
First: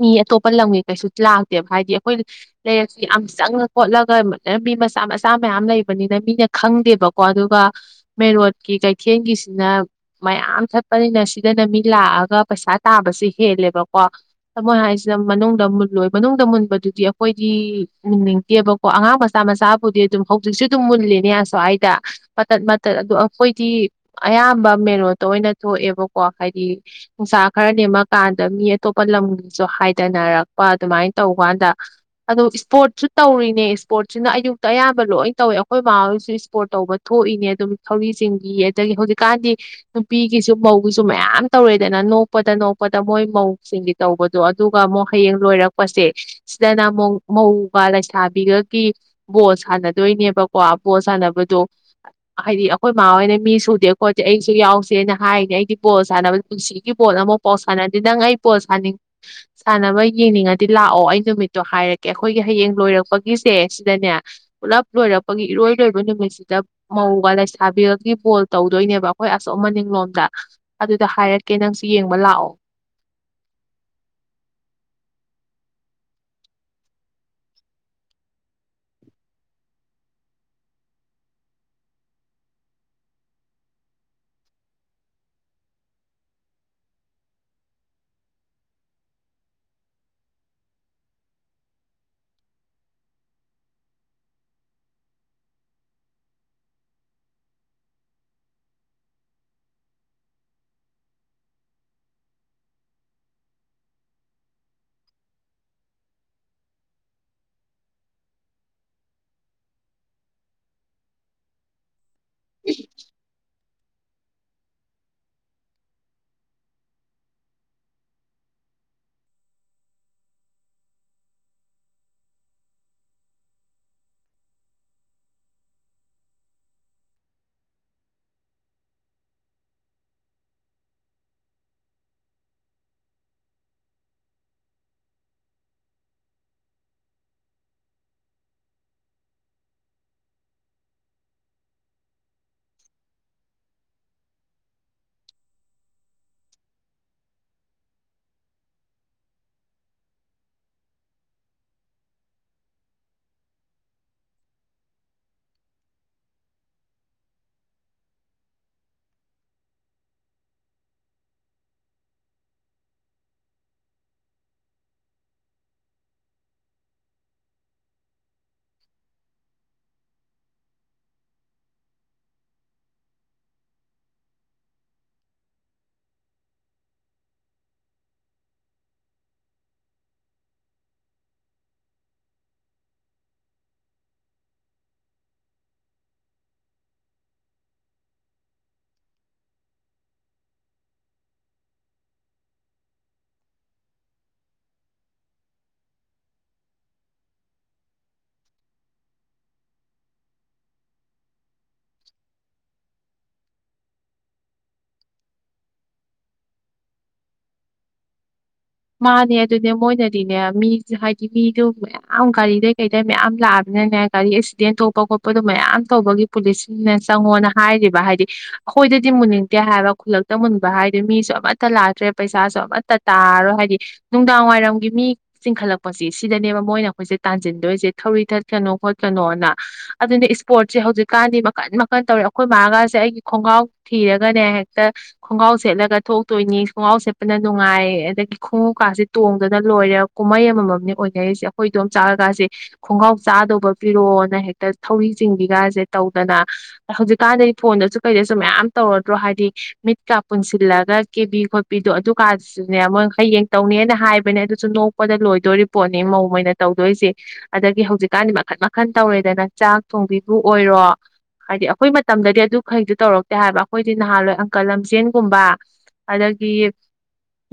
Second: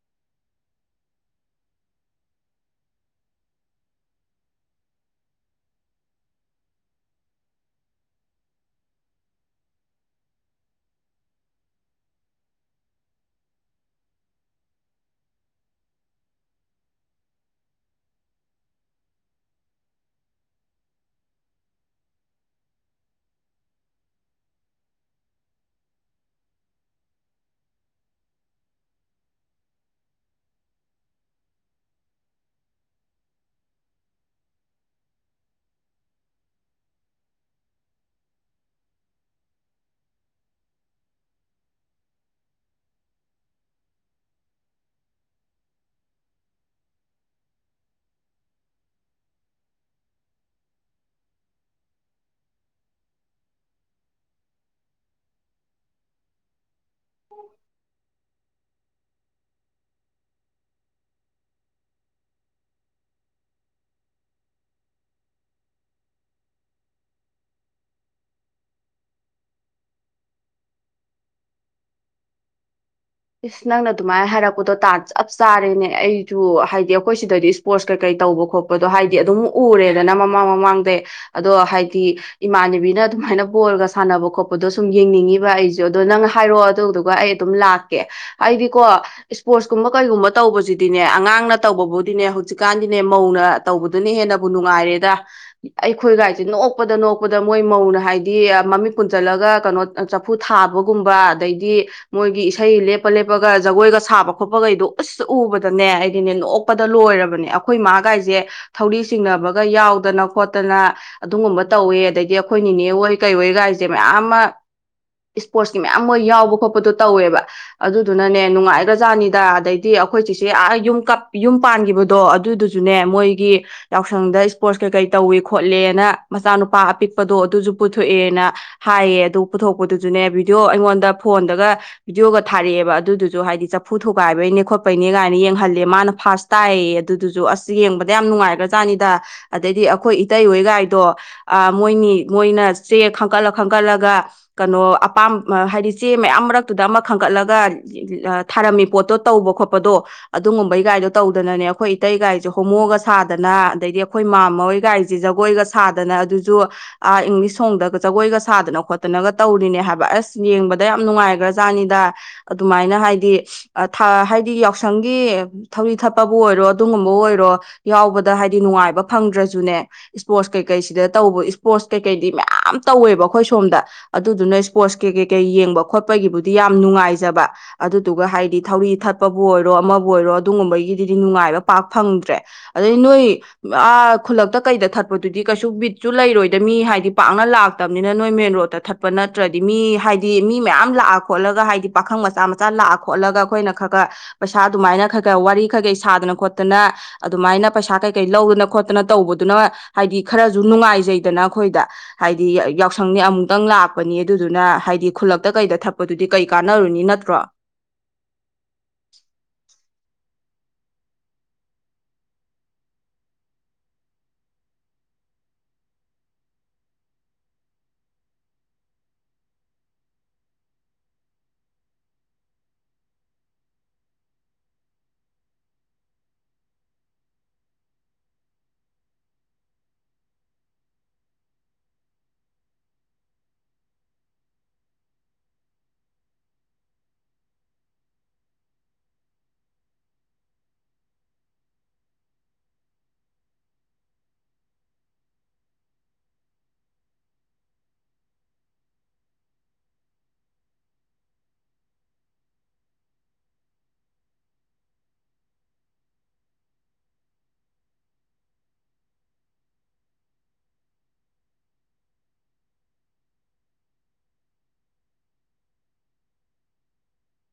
ꯃꯤ ꯑꯇꯣꯞꯄ ꯂꯝꯒꯤ ꯀꯩꯁꯨ ꯂꯥꯛꯇꯦꯕ ꯍꯥꯏꯗꯤ ꯑꯩꯈꯣꯏ ꯂꯩꯔꯛꯁꯤ ꯌꯥꯝ ꯆꯪꯉꯥ ꯈꯣꯠꯂꯒ ꯃꯤ ꯃꯆꯥ ꯃꯆꯥ ꯃꯌꯥꯝ ꯂꯩꯕꯅꯤꯅ ꯃꯤꯅ ꯈꯪꯗꯦꯕꯀꯣ ꯑꯗꯨꯒ ꯃꯦꯔꯣꯠꯀꯤ ꯀꯩꯊꯦꯜꯒꯤꯁꯤꯅ ꯃꯌꯥꯝ ꯊꯠꯄꯅꯤꯅ ꯁꯤꯗꯅ ꯃꯤ ꯂꯥꯛꯑꯒ ꯄꯩꯁꯥ ꯇꯥꯕꯁꯤ ꯍꯦꯜꯂꯦꯕꯀꯣ ꯊꯃꯣ ꯍꯥꯏꯁꯤꯅ ꯃꯅꯨꯡꯗ ꯃꯨꯜꯂꯣꯏ ꯃꯅꯨꯡꯗ ꯃꯨꯟ ꯕꯗꯨꯗꯤ ꯑꯩꯈꯣꯏꯗꯤ ꯃꯨꯟꯅꯤꯡꯗꯦꯕꯀꯣ ꯑꯉꯥꯡ ꯃꯆꯥ ꯃꯆꯥꯕꯨꯗꯤ ꯑꯗꯨꯝ ꯍꯧꯖꯤꯛꯁꯨ ꯑꯗꯨꯝ ꯃꯨꯜꯂꯤꯅꯦ ꯑꯁ꯭ꯋꯥꯏꯗ ꯃꯇꯠ ꯃꯇꯠ ꯑꯗꯣ ꯑꯩꯈꯣꯏꯗꯤ ꯑꯌꯥꯝꯕ ꯃꯦꯟ ꯔꯣꯠꯇ ꯑꯣꯏꯅ ꯊꯣꯛꯑꯦꯕꯀꯣ ꯍꯥꯏꯗꯤ ꯅꯨꯡꯁꯥ ꯈꯔ ꯅꯦꯝꯃꯀꯥꯟꯗ ꯃꯤ ꯑꯇꯣꯞꯄ ꯂꯝꯒꯤꯁꯨ ꯍꯥꯏꯗꯅꯔꯛꯄ ꯑꯗꯨꯃꯥꯏꯅ ꯇꯧꯕ ꯇꯧ ꯀꯥꯟꯗ ꯑꯗꯨ ꯏꯁꯄꯣꯔꯠꯁꯨ ꯇꯧꯔꯤꯅꯦ ꯏꯁꯄꯣꯔꯠꯁꯤꯅ ꯑꯌꯨꯛꯇ ꯑꯌꯥꯝꯕ ꯂꯣꯏꯅ ꯇꯧꯋꯦ ꯑꯩꯈꯣꯏ ꯃꯃꯥ ꯍꯣꯏꯁꯨ ꯏꯁꯄꯣꯔꯠ ꯇꯧꯕ ꯊꯣꯛꯏꯅꯦ ꯑꯗꯨꯝ ꯊꯧꯔꯤꯆꯤꯡꯕꯤ ꯑꯗꯒꯤ ꯍꯧꯖꯤꯛꯀꯥꯟꯗꯤ ꯅꯨꯄꯤꯒꯤꯁꯨ ꯃꯧꯒꯤꯁꯨ ꯃꯌꯥꯝ ꯇꯧꯔꯦꯗꯅ ꯅꯣꯛꯄꯗ ꯅꯣꯛꯄꯗ ꯃꯣꯏ ꯃꯧꯁꯤꯡꯒꯤ ꯇꯧꯕꯗꯣ ꯑꯗꯨꯒ ꯑꯃꯨꯛ ꯍꯌꯦꯡ ꯂꯣꯏꯔꯛꯄꯁꯦ ꯁꯤꯗꯅ ꯑꯃꯨꯛ ꯃꯧꯒ ꯂꯩꯁꯥꯕꯤꯒꯒꯤ ꯕꯣꯜ ꯁꯥꯟꯅꯗꯣꯏꯅꯦꯕꯀꯣ ꯕꯣꯜ ꯁꯥꯟꯅꯕꯗꯣ ꯍꯥꯏꯗꯤ ꯑꯩꯈꯣꯏ ꯃꯥ ꯍꯣꯏꯅ ꯃꯤ ꯁꯨꯗꯦ ꯈꯣꯠꯇꯦ ꯑꯩꯁꯨ ꯌꯥꯎꯁꯦꯅ ꯍꯥꯏꯅꯦ ꯑꯩꯗꯤ ꯕꯣꯜ ꯁꯥꯟꯅꯕ ꯄꯨꯟꯁꯤꯒꯤ ꯕꯣꯜ ꯑꯃꯨꯛ ꯄꯥꯎ ꯁꯥꯟꯅꯔꯗꯤ ꯅꯪ ꯑꯩ ꯕꯣꯜꯁꯅꯤꯡ ꯁꯥꯟꯅꯕ ꯌꯦꯡꯅꯤꯡꯉꯗꯤ ꯂꯥꯛ ꯑꯧ ꯑꯩ ꯅꯨꯃꯤꯠꯇꯣ ꯍꯥꯏꯔꯛꯀꯦ ꯑꯩꯈꯣꯏꯒꯤ ꯍꯌꯦꯡ ꯂꯣꯏꯔꯛꯄꯒꯤꯁꯦ ꯁꯤꯗꯅꯦ ꯄꯨꯂꯞ ꯂꯣꯏꯔꯛꯄꯒꯤ ꯏꯔꯣꯏ ꯂꯣꯏꯕ ꯅꯨꯃꯤꯠꯁꯤꯗ ꯃꯧꯒ ꯂꯩꯁꯥꯕꯤꯒꯒꯤ ꯕꯣꯜ ꯇꯧꯗꯣꯏꯅꯦꯕ ꯑꯩꯈꯣꯏ ꯑꯁꯣꯝ ꯃꯅꯤꯡꯂꯣꯝꯗ ꯑꯗꯨꯗ ꯍꯥꯏꯔꯛꯀꯦ ꯅꯪꯁꯨ ꯌꯦꯡꯕ ꯂꯥꯛꯑꯣ ꯏꯁ ꯅꯪꯅ ꯑꯗꯨꯃꯥꯏꯅ ꯍꯥꯏꯔꯛꯄꯗꯣ ꯇꯥ ꯆꯞ ꯆꯥꯔꯦꯅꯦ ꯑꯩꯁꯨ ꯍꯥꯏꯗꯤ ꯑꯩꯈꯣꯏ ꯁꯤꯗꯗꯤ ꯏꯁꯄꯣꯔꯠꯁ ꯀꯩꯀꯩ ꯇꯧꯕ ꯈꯣꯠꯄꯗꯣ ꯍꯥꯏꯗꯤ ꯑꯗꯨꯝ ꯎꯔꯦꯗꯅ ꯃꯃꯥꯡ ꯃꯃꯥꯡꯗꯩ ꯑꯗꯣ ꯍꯥꯏꯗꯤ ꯏꯃꯥꯟꯅꯕꯤꯅ ꯑꯗꯨꯃꯥꯏꯅ ꯕꯣꯜꯒ ꯁꯥꯟꯅꯕ ꯈꯣꯠꯄꯗꯣ ꯁꯨꯝ ꯌꯦꯡꯅꯤꯡꯉꯤꯕ ꯑꯩꯁꯨ ꯑꯗꯣ ꯅꯪꯅ ꯍꯥꯏꯔꯛꯑꯣ ꯑꯗꯨꯗꯨꯒ ꯑꯩ ꯑꯗꯨꯝ ꯂꯥꯛ ꯀꯦ ꯑꯩꯗꯤꯀꯣ ꯏꯁꯄꯣꯔꯠꯁꯀꯨꯝꯕ ꯀꯩꯒꯨꯝꯕ ꯇꯧꯕꯁꯤꯗꯤꯅꯦ ꯑꯉꯥꯡꯅ ꯇꯧꯕꯕꯨꯗꯤꯅꯦ ꯍꯧꯖꯤꯛꯀꯥꯟꯗꯤꯅꯦ ꯃꯧꯅ ꯇꯧꯕꯗꯨꯅ ꯍꯦꯟꯅꯕꯨ ꯅꯨꯡꯉꯥꯏꯔꯦꯗ ꯑꯩꯈꯣꯏꯒꯥꯏꯁꯦ ꯅꯣꯛꯄꯗ ꯅꯣꯛꯄꯗ ꯃꯣꯏ ꯃꯧꯅ ꯍꯥꯏꯗꯤ ꯃꯃꯤꯠ ꯀꯨꯟꯖꯜꯂꯒ ꯀꯩꯅꯣ ꯆꯐꯨ ꯊꯥꯕꯒꯨꯝꯕ ꯑꯗꯩꯗꯤ ꯃꯣꯏꯒꯤ ꯏꯁꯩ ꯂꯦꯞꯄ ꯂꯦꯞꯄꯒ ꯖꯒꯣꯏꯒ ꯁꯥꯕ ꯈꯣꯠꯄꯒꯩꯗꯣ ꯎꯁ ꯎꯕꯗꯅꯦ ꯑꯩꯗꯤꯅꯦ ꯅꯣꯛꯛꯄꯗ ꯂꯣꯏꯔꯕꯅꯦ ꯑꯩꯈꯣꯏ ꯃꯥꯒꯥꯏꯁꯦ ꯊꯧꯔꯤ ꯆꯤꯡꯅꯕꯒ ꯌꯥꯎꯗꯅ ꯈꯣꯠꯇꯅ ꯑꯗꯨꯒꯨꯝꯕ ꯇꯧꯋꯦ ꯑꯗꯩ ꯗꯤ ꯑꯩꯈꯣꯏꯅꯤꯅꯦ ꯑꯣꯏ ꯀꯩ ꯑꯣꯏꯒꯥꯏ ꯁꯦ ꯃꯌꯥꯝ ꯑꯃ ꯏꯁꯄꯣꯔꯠꯁꯀꯤ ꯃꯌꯥꯝ ꯃꯣꯏ ꯌꯥꯎꯕ ꯈꯣꯠꯄꯗꯣ ꯇꯧꯋꯦꯕ ꯑꯗꯨꯗꯨꯅꯅꯦ ꯅꯨꯡꯉꯥꯏꯈ꯭ꯔꯖꯥꯠꯅꯤꯗ ꯑꯗꯩꯗꯤ ꯑꯩꯈꯣꯏ ꯆꯤꯁꯦ ꯑꯥ ꯌꯨꯝ ꯌꯨꯝ ꯄꯥꯟꯈꯤꯕꯗꯣ ꯑꯗꯨꯗꯨꯖꯨꯅꯦ ꯃꯣꯏꯒꯤ ꯌꯥꯎꯁꯪꯗ ꯏꯁꯄꯣꯔꯠꯁ ꯀꯩꯀꯩ ꯇꯧꯋꯦ ꯈꯣꯠꯂꯦꯅ ꯃꯆꯥꯅꯨꯄꯥ ꯑꯄꯤꯛꯄꯗꯣ ꯑꯗꯨꯁꯨ ꯄꯨꯊꯣꯛꯑꯦꯅ ꯍꯥꯏꯌꯦ ꯑꯗꯨ ꯄꯨꯊꯣꯛꯄꯗꯨꯁꯨꯅꯦ ꯚꯤꯗꯤꯑꯣ ꯑꯩꯉꯣꯟꯗ ꯐꯣꯟꯗꯒ ꯚꯤꯗꯤꯑꯣꯒ ꯊꯥꯔꯛꯑꯦꯕ ꯑꯗꯨꯗꯨꯁꯨ ꯍꯥꯏꯗꯤ ꯆꯐꯨ ꯊꯨꯒꯥꯏꯕꯩꯅꯦ ꯈꯣꯠꯄꯩꯅꯦ ꯀꯥꯏꯅ ꯌꯦꯡꯍꯜꯂꯦ ꯃꯥꯅ ꯐꯥꯔꯁ ꯇꯥꯏꯌꯦ ꯑꯗꯨꯗꯨꯁꯨ ꯑꯁ ꯌꯦꯡꯕꯗ ꯌꯥꯝ ꯅꯨꯡꯉꯥꯏꯈ꯭ꯔꯖꯥꯠꯅꯤꯗ ꯑꯗꯩꯗꯤ ꯑꯩꯈꯣꯏ ꯏꯇꯩꯍꯣꯏꯒꯥꯏꯗꯣ ꯃꯣꯏꯅꯤ ꯃꯣꯏꯅ ꯆꯦ ꯈꯟꯀꯠꯂ ꯈꯟꯀꯠꯂꯒ ꯀꯩꯅꯣ ꯑꯄꯥꯝ ꯍꯥꯏꯗꯤ ꯆꯦ ꯃꯌꯥꯝ ꯃꯔꯛ ꯇꯨꯗ ꯑꯃ ꯈꯟꯒꯠꯂꯒ ꯊꯥꯔꯝꯃꯤ ꯄꯣꯠꯇꯣ ꯇꯧꯕ ꯈꯣꯠꯄꯗꯣ ꯑꯗꯨꯒꯨꯝꯕꯩ ꯒꯥꯏꯗꯣ ꯇꯧꯗꯅꯅꯦ ꯑꯩꯈꯣꯏ ꯏꯇꯩꯒꯥꯏꯁꯦ ꯍꯣꯃꯣꯒ ꯁꯥꯗꯅ ꯑꯗꯩꯗꯤ ꯑꯩꯈꯣꯏ ꯃꯥꯃ ꯍꯣꯏꯒꯥꯏꯁꯦ ꯖꯒꯣꯏꯒ ꯁꯥꯗꯅ ꯑꯗꯨꯁꯨ ꯑꯥ ꯏꯪꯂꯤꯁ ꯁꯣꯡꯗꯒ ꯖꯒꯣꯏꯒ ꯁꯥꯗꯅ ꯈꯣꯠꯇꯅꯒ ꯇꯧꯔꯤꯅꯦ ꯍꯥꯏꯕ ꯑꯁ ꯌꯦꯡꯕꯗ ꯌꯥꯝ ꯅꯨꯡꯉꯥꯏꯈ꯭ꯔ ꯖꯥꯅꯤꯗ ꯑꯗꯨꯃꯥꯏꯅ ꯍꯥꯏꯗꯤ ꯍꯥꯏꯗꯤ ꯌꯥꯎꯁꯪꯒꯤ ꯊꯧꯔꯤ ꯊꯛꯄꯕꯨ ꯑꯣꯏꯔꯣ ꯑꯗꯨꯒꯨꯝꯕꯕꯨ ꯑꯣꯏꯔꯣ ꯌꯥꯎꯕꯗ ꯍꯥꯏꯗꯤ ꯅꯨꯡꯉꯥꯏꯕ ꯐꯪꯗ꯭ꯔꯁꯨꯅꯦ ꯏꯁꯄꯣꯔꯠꯁ ꯀꯩꯀꯩꯁꯤꯗ ꯇꯧꯕ ꯏꯁꯄꯣꯔꯠꯁ ꯀꯩꯀꯩꯗꯤ ꯃꯌꯥꯝ ꯇꯧꯋꯦꯕ ꯑꯩꯈꯣꯏ ꯁꯣꯝꯗ ꯑꯗꯨꯗꯨꯅ ꯏꯁꯄꯣꯔꯠꯁ ꯀꯩ ꯀꯩ ꯀꯩ ꯌꯦꯡꯕ ꯈꯣꯠꯄꯒꯤꯕꯨꯗꯤ ꯗꯤ ꯌꯥꯝ ꯅꯨꯡꯉꯥꯏꯖꯕ ꯑꯗꯨꯗꯨꯒ ꯍꯥꯏꯗꯤ ꯊꯧꯔꯤ ꯊꯠꯄꯕꯨ ꯑꯣꯏꯔꯣ ꯑꯃꯕꯨ ꯑꯣꯏꯔꯣ ꯑꯗꯨꯒꯨꯝꯕꯒꯤꯗꯨꯗꯤ ꯅꯨꯡꯉꯥꯏꯕ ꯄꯥꯛ ꯐꯪꯗ꯭ꯔꯦ ꯑꯗꯩ ꯅꯣꯏ ꯈꯨꯜꯂꯛꯇ ꯀꯩꯗ ꯊꯠꯄꯗꯨꯗꯤ ꯀꯩꯁꯨ ꯕꯤꯠꯁꯨ ꯂꯩꯔꯣꯏꯗ ꯃꯤ ꯍꯥꯏꯗꯤ ꯄꯥꯛꯅ ꯂꯥꯛꯇꯕꯅꯤꯅ ꯅꯣꯏ ꯃꯦꯟ ꯔꯣꯗꯠꯇ ꯊꯠꯄ ꯅꯠꯇ꯭ꯔꯗꯤ ꯃꯤ ꯍꯥꯏꯗꯤ ꯃꯤ ꯃꯌꯥꯝ ꯂꯥꯛ ꯈꯣꯠꯂꯒ ꯍꯥꯏꯗꯤ ꯄꯥꯈꯪ ꯃꯆꯥ ꯃꯆꯥ ꯂꯥꯛꯑ ꯈꯣꯠꯂꯒ ꯑꯩꯈꯣꯏꯅ ꯈꯔ ꯈꯔ ꯄꯩꯁꯥ ꯑꯗꯨꯃꯥꯏꯅ ꯈꯔ ꯈꯔ ꯋꯥꯔꯤ ꯈꯩ ꯀꯔꯤ ꯁꯥꯗꯅ ꯈꯣꯠꯇꯅ ꯑꯗꯨꯃꯥꯏꯅ ꯄꯩꯁꯥ ꯀꯩꯀꯩ ꯂꯧꯗꯅ ꯈꯣꯠꯇꯅ ꯇꯧꯕꯗꯨꯅ ꯍꯥꯏꯗꯤ ꯈꯔꯁꯨ ꯅꯨꯡꯉꯥꯏꯖꯩꯗꯅ ꯑꯩꯈꯣꯏꯗ ꯍꯥꯏꯗꯤ ꯌꯥꯎꯁꯪꯅꯤ ꯑꯃꯨꯛꯇꯪ ꯂꯥꯛꯄꯅꯤ ꯑꯗꯨꯗꯨꯅ ꯍꯥꯏꯗꯤ ꯈꯨꯜꯂꯛꯇ ꯀꯩꯗ ꯊꯠ ꯄꯗꯨꯗꯤ ꯀꯩ ꯀꯥꯟꯅꯔꯨꯅꯤ ꯅꯠꯇ꯭ꯔꯣ ꯃꯥꯅꯦ ꯑꯗꯨꯅꯦ ꯃꯣꯏꯅꯗꯤꯅꯦ ꯃꯤ ꯍꯥꯏꯗꯤ ꯃꯤꯗꯨ ꯃꯌꯥꯝ ꯒꯥꯔꯤꯗꯩ ꯀꯩꯗꯩ ꯃꯌꯥꯝ ꯂꯥꯛꯑꯕꯅꯤꯅꯦ ꯒꯥꯔꯤ ꯑꯦꯛꯁꯤꯗꯦꯟ ꯊꯣꯛꯄ ꯈꯣꯠꯄꯗꯣ ꯃꯌꯥꯝ ꯇꯧꯕꯒꯤ ꯄꯨꯂꯤꯁꯁꯤꯡꯅ ꯆꯪꯉꯣꯅ ꯍꯥꯏꯔꯤꯕ ꯍꯥꯏꯗꯤ ꯑꯩꯈꯣꯏꯗꯗꯤ ꯃꯨꯟꯅꯤꯡꯗꯦ ꯍꯥꯏꯕ ꯈꯨꯜꯂꯛꯇ ꯃꯨꯟꯕ ꯍꯥꯏꯔꯗꯤ ꯃꯤꯁꯨ ꯑꯃꯠꯇ ꯂꯥꯛꯇ꯭ꯔꯦ ꯄꯩꯁꯥꯁꯨ ꯑꯃꯠꯇ ꯇꯥꯔꯣꯏ ꯍꯥꯏꯗꯤ ꯅꯨꯡꯗꯥꯡ ꯋꯥꯏꯔꯝꯒꯤ ꯃꯤ ꯆꯤꯡꯈꯠꯂꯛꯄꯁꯤ ꯁꯤꯗꯅꯦꯕ ꯃꯣꯏꯅ ꯑꯩꯈꯣꯏꯁꯦ ꯇꯥꯟꯁꯤꯟꯗꯣꯏꯁꯦ ꯊꯧꯔꯤ ꯊꯠꯀꯅꯣ ꯈꯣꯠꯀꯅꯣꯅ ꯑꯗꯨꯅ ꯏꯁꯄꯣꯔꯠꯁꯦ ꯍꯧꯖꯤꯛꯀꯥꯟꯗꯤ ꯃꯈꯟ ꯃꯈꯟ ꯇꯧꯋꯦ ꯑꯩꯈꯣꯏ ꯃꯥꯒꯁꯦ ꯑꯩꯒꯤ ꯈꯣꯡꯒ꯭ꯔꯥꯎ ꯊꯤꯔꯒꯅꯦ ꯍꯦꯛꯇ ꯈꯣꯡꯒ꯭ꯔꯥꯎ ꯁꯦꯠꯂꯒ ꯊꯣꯛꯇꯣꯏꯅꯤ ꯈꯣꯡꯒ꯭ꯔꯥꯎ ꯁꯦꯠꯄꯅ ꯅꯨꯡꯉꯥꯏ ꯑꯗꯒꯤ ꯈꯣꯡꯎꯞꯀꯥꯁꯦ ꯇꯣꯡꯗꯅ ꯂꯣꯏꯔꯦ ꯀꯨꯝꯍꯩ ꯑꯃꯃꯝꯅꯤ ꯑꯣꯏꯅꯔꯤꯁꯦ ꯑꯩꯈꯣꯏ ꯗꯣꯝꯆꯥ ꯍꯣꯏ ꯀꯥꯁꯦ ꯈꯣꯡꯒ꯭ꯔꯥꯎ ꯆꯥꯗꯧꯕ ꯄꯤꯔꯣꯑꯣꯅ ꯍꯦꯛꯇ ꯊꯧꯔꯤ ꯆꯤꯡꯕꯤꯒꯥꯁꯦ ꯇꯧꯗꯅ ꯍꯧꯖꯤꯛꯀꯥꯟꯗꯗꯤ ꯐꯣꯟꯗꯁꯨ ꯀꯩꯗꯁꯨ ꯃꯌꯥꯝ ꯇꯧꯗ꯭ꯔꯣ ꯍꯥꯏꯗꯤ ꯃꯤꯠꯀ ꯄꯨꯟꯁꯤꯜꯂꯒ ꯀꯦꯕꯤ ꯈꯣꯠꯄꯤꯗꯣ ꯑꯗꯨꯀꯥꯟꯁꯨꯅꯦ ꯃꯣꯏ ꯍꯌꯦꯡ ꯇꯧꯅꯤꯅ ꯍꯥꯏꯕꯅꯦ ꯑꯗꯨꯁꯨ ꯅꯣꯛꯄꯗ ꯂꯣꯏꯗꯣꯔꯤ ꯄꯣꯠꯅꯤ ꯃꯧ ꯑꯣꯏꯅ ꯇꯧꯗꯣꯏꯁꯦ ꯑꯗꯒꯤ ꯍꯧꯖꯤꯛꯀꯥꯟꯗꯤ ꯃꯈꯟ ꯃꯈꯟ ꯇꯧꯔꯦꯗꯅ ꯆꯥꯛ ꯊꯣꯡꯕꯤꯕꯨ ꯑꯣꯏꯔꯣ ꯍꯥꯏꯗꯤ ꯑꯩꯈꯣꯏ ꯃꯇꯝꯗꯗꯤ ꯑꯗꯨꯈꯩꯗꯨ ꯇꯧꯔꯛꯇꯦ ꯍꯥꯏꯕ ꯑꯩꯈꯣꯏꯗꯤ ꯅꯍꯥꯟꯋꯥꯏ ꯑꯡꯀ꯭ꯔ ꯂꯝꯖꯦꯟꯒꯨꯝꯕ ꯑꯗꯒꯤ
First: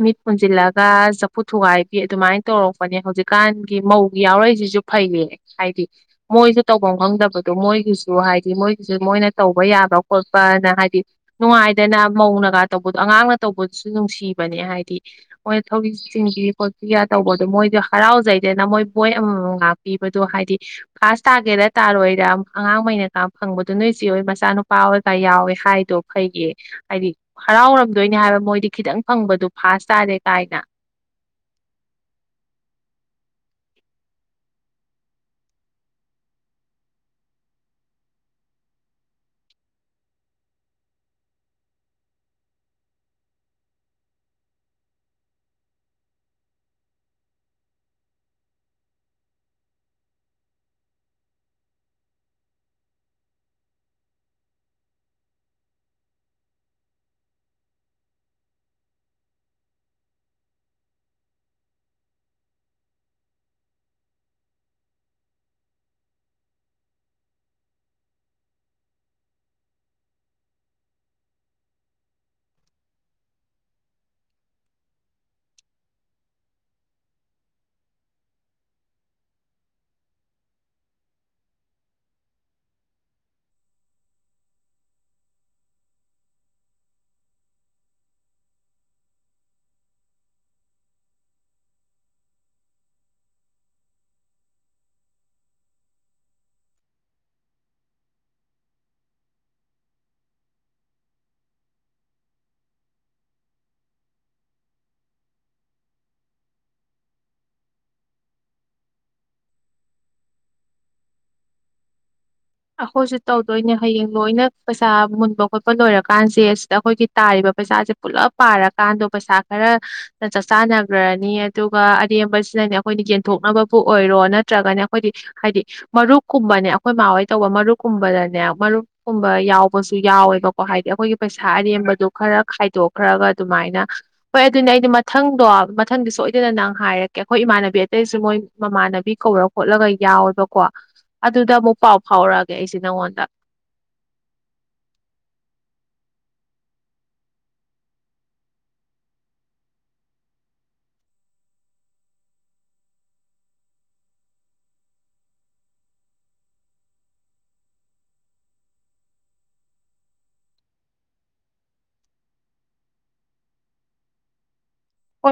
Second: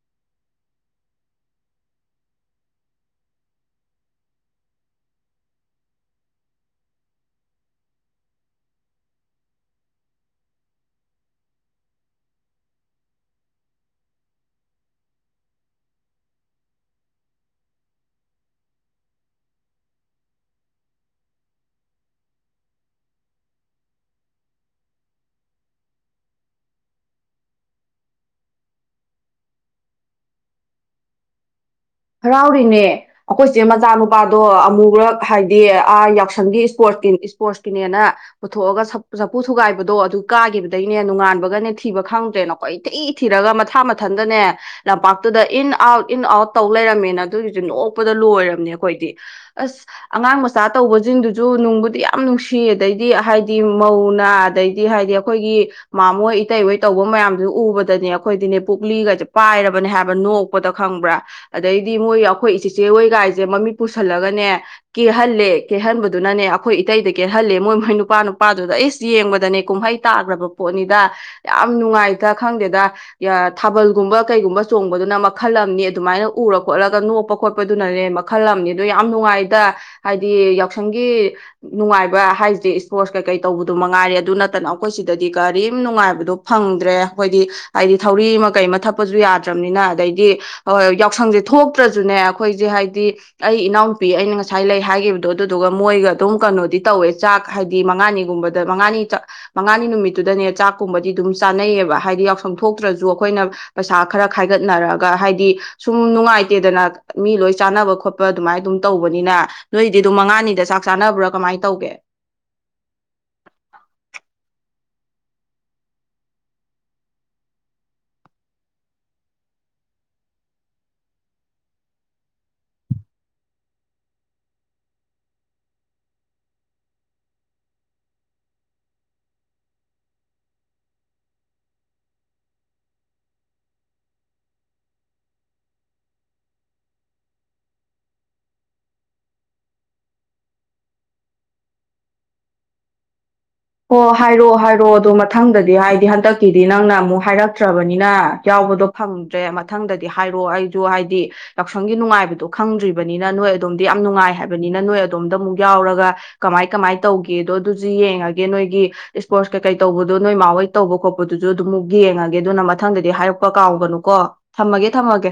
ꯃꯤꯠ ꯈꯨꯝꯖꯤꯜꯂꯒ ꯆꯐꯨ ꯊꯨꯒꯥꯏꯕꯤ ꯑꯗꯨꯃꯥꯏꯅ ꯇꯧꯔꯛꯄꯅꯦ ꯍꯧꯖꯤꯛꯀꯥꯟꯒꯤ ꯃꯧ ꯌꯥꯎꯔꯛꯏꯁꯤꯁꯨ ꯐꯩꯌꯦ ꯍꯥꯏꯗꯤ ꯃꯣꯏꯁꯨ ꯇꯧꯐꯝ ꯈꯪꯗꯕꯗꯣ ꯃꯣꯏꯒꯤꯁꯨ ꯍꯥꯏꯗꯤ ꯃꯣꯏꯒꯤꯁꯨ ꯃꯣꯏꯅ ꯇꯧꯕ ꯌꯥꯕ ꯈꯣꯠꯄꯅ ꯍꯥꯏꯗꯤ ꯅꯨꯡꯉꯥꯏꯗꯅ ꯃꯧꯅꯒ ꯇꯧꯕꯗꯣ ꯑꯉꯥꯡꯅ ꯇꯧꯕꯗꯨꯁꯨ ꯅꯨꯡꯁꯤꯕꯅꯦ ꯍꯥꯏꯗꯤ ꯃꯣꯏꯅ ꯊꯧꯔꯤ ꯆꯤꯡꯕꯤ ꯈꯣꯠꯄꯤꯒ ꯇꯧꯕꯗꯣ ꯃꯣꯏꯗꯣ ꯍꯔꯥꯎꯖꯩꯗꯅ ꯃꯣꯏ ꯕꯣꯏ ꯑꯃꯃꯝ ꯉꯥꯛ ꯄꯤꯕꯗꯣ ꯍꯥꯏꯗꯤ ꯐꯥꯁ ꯇꯥꯒꯦꯔꯥ ꯇꯥꯔꯣꯏꯔ ꯑꯉꯥꯡꯉꯩꯅꯒ ꯐꯪꯕꯗꯣ ꯅꯣꯏ ꯆꯦ ꯍꯣꯏ ꯃꯆꯥꯅꯨꯄꯥ ꯑꯣꯏꯔꯒ ꯌꯥꯎꯋꯦ ꯍꯥꯏꯗꯣ ꯐꯩꯌꯦ ꯍꯥꯏꯗꯤ ꯍꯔꯥꯎꯔꯝꯗꯣꯏꯅꯤ ꯍꯥꯏꯕ ꯃꯣꯏꯗꯤ ꯈꯤꯇꯪ ꯐꯪꯕꯗꯣ ꯐꯥꯁ ꯇꯥꯔꯦ ꯀꯥꯏꯅ ꯍꯔꯥꯎꯔꯤꯅꯦ ꯑꯩꯈꯣꯏꯆꯦ ꯃꯆꯥꯅꯨꯄꯥꯗꯣ ꯑꯃꯨꯨꯔꯛ ꯍꯥꯏꯗꯤ ꯑꯥ ꯌꯥꯎꯁꯪꯒꯤ ꯏꯁꯄꯣꯔꯠꯀꯤ ꯏꯁꯄꯣꯔꯠꯁꯀꯤꯅꯦꯅ ꯄꯨꯊꯣꯛꯑꯒ ꯆꯐꯨ ꯊꯨꯒꯥꯏꯕꯗꯣ ꯑꯗꯨ ꯀꯥꯈꯤꯕꯗꯒꯤꯅꯦ ꯅꯨꯡꯉꯥꯟꯕꯒꯅꯦ ꯊꯤꯕ ꯈꯪꯗ꯭ꯔꯦꯅ ꯀꯣꯏ ꯏꯊꯤ ꯊꯤꯔꯒ ꯃꯊꯥ ꯃꯊꯟꯗꯅꯦ ꯂꯝꯄꯥꯛꯇꯨꯗ ꯏꯟ ꯑꯥꯎꯠ ꯏꯟ ꯑꯥꯎꯠ ꯇꯧ ꯂꯩꯔꯝꯃꯦꯅ ꯑꯗꯨꯒꯤꯁꯨ ꯅꯣꯛꯄꯗ ꯂꯣꯏꯔꯝꯅꯦ ꯑꯩꯈꯣꯏꯗꯤ ꯑꯁ ꯑꯉꯥꯡ ꯃꯆꯥ ꯇꯧꯕꯁꯤꯡꯗꯨꯁꯨ ꯅꯨꯡꯕꯨꯗꯤ ꯌꯥꯝ ꯅꯨꯡꯁꯤꯌꯦ ꯑꯗꯩꯗꯤ ꯍꯥꯏꯗꯤ ꯃꯧꯅꯥ ꯑꯗꯩꯗꯤ ꯍꯥꯏꯗꯤ ꯑꯩꯈꯣꯏꯒꯤ ꯃꯥꯃꯣꯏ ꯏꯇꯩꯍꯣꯏ ꯇꯧꯕ ꯃꯌꯥꯝꯗꯨꯁꯨ ꯎꯕꯗꯅꯦ ꯑꯩꯈꯣꯏꯗꯤꯅꯦ ꯄꯨꯛꯂꯤꯒꯁꯦ ꯄꯥꯏꯔꯕꯅꯦ ꯍꯥꯏꯕ ꯅꯣꯛꯄꯗ ꯈꯪꯕ꯭ꯔꯥ ꯑꯗꯩꯗꯤ ꯃꯣꯏ ꯑꯩꯈꯣꯏ ꯆꯤꯆꯦ ꯍꯣꯏꯒꯥꯏꯁꯦ ꯃꯃꯤꯠ ꯄꯨꯁꯜꯂꯒꯅꯦ ꯀꯦꯍꯜꯂꯦ ꯀꯦꯍꯟꯕꯗꯨꯅꯅꯦ ꯑꯩꯈꯣꯏ ꯏꯇꯩꯗ ꯀꯦꯜꯍꯜꯂꯦ ꯃꯣꯏ ꯃꯣꯏ ꯅꯨꯄꯥ ꯅꯨꯄꯥꯗꯨꯗ ꯏꯁ ꯌꯦꯡꯕꯗꯅꯦ ꯀꯨꯝꯍꯩ ꯇꯥꯈ꯭ꯔꯕ ꯄꯣꯠꯅꯤꯗ ꯌꯥꯝ ꯅꯨꯡꯉꯥꯏꯇ ꯈꯪꯗꯦꯗ ꯊꯥꯕꯜꯒꯨꯝꯕ ꯀꯩꯒꯨꯝꯕ ꯆꯣꯡꯕꯗꯨꯅ ꯃꯈꯜ ꯑꯃꯅꯤ ꯑꯗꯨꯃꯥꯏꯅ ꯎꯔ ꯈꯣꯠꯂꯒ ꯅꯣꯛꯄ ꯈꯣꯠꯄꯗꯨꯅꯅꯦ ꯃꯈꯜ ꯑꯃꯅꯤ ꯑꯗꯣ ꯌꯥꯝ ꯅꯨꯡꯉꯥꯏꯗ ꯍꯥꯏꯗꯤ ꯌꯥꯎꯁꯪꯒꯤ ꯅꯨꯡꯉꯥꯏꯕ ꯍꯥꯏꯁꯗꯤ ꯏꯁꯄꯣꯔꯠꯁ ꯀꯩꯀꯩ ꯇꯧꯕꯗꯨ ꯃꯉꯥꯏꯔꯦ ꯑꯗꯨ ꯅꯠꯇꯅ ꯑꯩꯈꯣꯏ ꯁꯤꯗꯗꯤ ꯀꯔꯤꯝ ꯅꯨꯡꯉꯥꯏꯕꯗꯣ ꯐꯪꯗ꯭ꯔꯦ ꯑꯩꯈꯣꯏꯗꯤ ꯍꯥꯏꯗꯤ ꯊꯧꯔꯤ ꯑꯃ ꯀꯩ ꯑꯃ ꯊꯠꯄꯁꯨ ꯌꯥꯗ꯭ꯔꯕꯅꯤꯅ ꯑꯗꯩꯗꯤ ꯌꯥꯎꯁꯪꯁꯦ ꯊꯣꯛꯇ꯭ꯔꯁꯨꯅꯦ ꯑꯩꯈꯣꯏꯁꯦ ꯍꯥꯏꯗꯤ ꯑꯩ ꯏꯅꯥꯎꯅꯨꯄꯤ ꯑꯩꯅ ꯉꯁꯥꯏ ꯂꯩ ꯍꯥꯏꯈꯤꯕꯗꯣ ꯑꯗꯨꯗꯨꯒ ꯃꯣꯏꯒ ꯑꯗꯨꯝ ꯀꯩꯅꯣꯗꯤ ꯇꯧꯋꯦ ꯆꯥꯛ ꯍꯥꯏꯗꯤ ꯃꯉꯥꯅꯤꯒꯨꯝꯕꯗ ꯃꯉꯥꯅꯤ ꯃꯉꯥꯅꯤ ꯅꯨꯃꯤꯠꯇꯨꯗꯅꯦ ꯆꯥꯛꯀꯨꯝꯕꯗꯤ ꯑꯗꯨꯝ ꯆꯥꯅꯩꯌꯦꯕ ꯍꯥꯏꯗꯤ ꯌꯥꯎꯁꯪ ꯊꯣꯛꯇ꯭ꯔꯁꯨ ꯑꯩꯈꯣꯏꯅ ꯄꯩꯁꯥ ꯈꯔ ꯈꯥꯏꯒꯠꯅꯔꯒ ꯍꯥꯏꯗꯤ ꯁꯨꯝ ꯅꯨꯡꯉꯥꯏꯇꯦꯗꯅ ꯃꯤ ꯂꯣꯏ ꯆꯥꯅꯕ ꯈꯣꯠꯄ ꯑꯗꯨꯃꯥꯏꯅ ꯑꯗꯨꯝ ꯇꯧꯕꯅꯤꯅ ꯅꯣꯏꯗꯤ ꯑꯗꯨꯝ ꯃꯉꯥꯅꯤꯗ ꯆꯥꯛ ꯆꯥꯅꯕ꯭ꯔꯥ ꯀꯃꯥꯏꯅ ꯇꯧꯒꯦ ꯑꯩꯈꯣꯏꯁꯨ ꯇꯧꯗꯣꯏꯅꯦ ꯍꯌꯦꯡ ꯂꯣꯏꯅ ꯄꯩꯁꯥ ꯃꯨꯟꯕ ꯈꯣꯠꯄ ꯂꯣꯏꯔꯀꯥꯟꯁꯦ ꯁꯤꯗ ꯑꯩꯈꯣꯏꯒꯤ ꯇꯥꯔꯤꯕ ꯄꯩꯁꯥꯁꯦ ꯄꯨꯜꯂꯞ ꯄꯥꯔꯀꯥꯟꯗꯣ ꯄꯩꯁꯥ ꯈꯔ ꯆꯥꯛꯆꯥꯥꯟꯅꯒ꯭ꯔꯅꯤ ꯑꯗꯨꯒ ꯑꯔꯦꯝꯕꯁꯤꯗꯅꯦ ꯑꯩꯈꯣꯏꯅ ꯌꯦꯟꯊꯣꯛꯅꯕꯕꯨ ꯑꯣꯏꯔꯣ ꯅꯠꯇ꯭ꯔꯒꯅꯦ ꯑꯩꯈꯣꯏꯗꯤ ꯍꯥꯏꯗꯤ ꯃꯔꯨꯞꯀꯨꯝꯕꯅꯦ ꯑꯩꯈꯣꯏ ꯃꯥ ꯍꯣꯏ ꯇꯧꯕ ꯃꯔꯨꯞꯀꯨꯝꯕꯗꯅꯦ ꯃꯔꯨꯞꯀꯨꯝꯕ ꯌꯥꯎꯕꯁꯨ ꯌꯥꯎꯋꯦꯕꯀꯣ ꯍꯥꯏꯗꯤ ꯑꯩꯈꯣꯏꯒꯤ ꯄꯩꯁꯥ ꯑꯔꯦꯝꯕꯗꯨ ꯈꯔ ꯈꯥꯏꯗꯣꯛꯈ꯭ꯔꯒ ꯑꯗꯨꯃꯥꯏꯅ ꯍꯣꯏ ꯑꯗꯨꯅꯦ ꯑꯩꯗꯤ ꯃꯊꯪꯗꯣ ꯃꯊꯪꯗꯤ ꯁꯣꯏꯗꯅ ꯅꯪ ꯍꯥꯏꯔꯛꯀꯦ ꯑꯩꯈꯣꯏ ꯏꯃꯥꯟꯅꯕꯤ ꯑꯇꯩꯁꯨ ꯃꯣꯏ ꯃꯃꯥꯟꯅꯕꯤ ꯀꯧꯔ ꯈꯣꯠꯂꯒ ꯌꯥꯎꯋꯦꯕꯀꯣ ꯑꯗꯨꯗ ꯑꯃꯨꯛ ꯄꯥꯎ ꯐꯥꯎꯔꯛꯑꯒꯦ ꯑꯩꯁꯦ ꯅꯪꯉꯣꯟꯗ ꯑꯣ ꯍꯥꯏꯔꯛꯑꯣ ꯍꯥꯏꯔꯛꯑꯣ ꯑꯗꯣ ꯃꯊꯪꯗꯗꯤ ꯍꯥꯏꯗꯤ ꯍꯟꯗꯛꯀꯤꯗꯤ ꯅꯪꯅ ꯑꯃꯨꯛ ꯍꯥꯏꯔꯛꯇ꯭ꯔꯕꯅꯤꯅ ꯌꯥꯎꯕꯗꯣ ꯐꯪꯗ꯭ꯔꯦ ꯃꯊꯪꯗꯗꯤ ꯍꯥꯏꯔꯛꯑꯣ ꯑꯩꯁꯨ ꯍꯥꯏꯗꯤ ꯌꯥꯎꯁꯪꯒꯤ ꯅꯨꯡꯉꯥꯏꯕꯗꯣ ꯈꯪꯗ꯭ꯔꯤꯕꯅꯤꯅ ꯅꯣꯏ ꯑꯗꯣꯝꯗꯤ ꯌꯥꯝ ꯅꯨꯡꯉꯥꯏ ꯍꯥꯏꯕꯅꯤꯅ ꯅꯣꯏ ꯑꯗꯣꯝꯗ ꯑꯃꯨꯛ ꯌꯥꯎꯔꯒ ꯀꯃꯥꯏ ꯀꯃꯥꯏꯅ ꯇꯧꯒꯦꯗꯣ ꯑꯗꯨꯁꯨ ꯌꯦꯡꯉꯒꯦ ꯅꯣꯏꯒꯤ ꯏꯁꯄꯣꯔꯠꯁ ꯀꯩꯀꯩ ꯇꯧꯕꯗꯨꯣ ꯅꯣꯏ ꯃꯥ ꯍꯣꯏ ꯇꯧꯕ ꯈꯣꯠꯄꯗꯨꯁꯨ ꯑꯗꯨꯝꯃꯛ ꯌꯦꯡꯉꯒꯦ ꯑꯗꯨꯅ ꯃꯊꯪꯗꯗꯤ ꯍꯥꯏꯔꯛꯄ ꯀꯥꯎꯕꯅꯨꯀꯣ ꯊꯝꯃꯒꯦ ꯊꯝꯃꯒꯦ ꯍꯣꯏ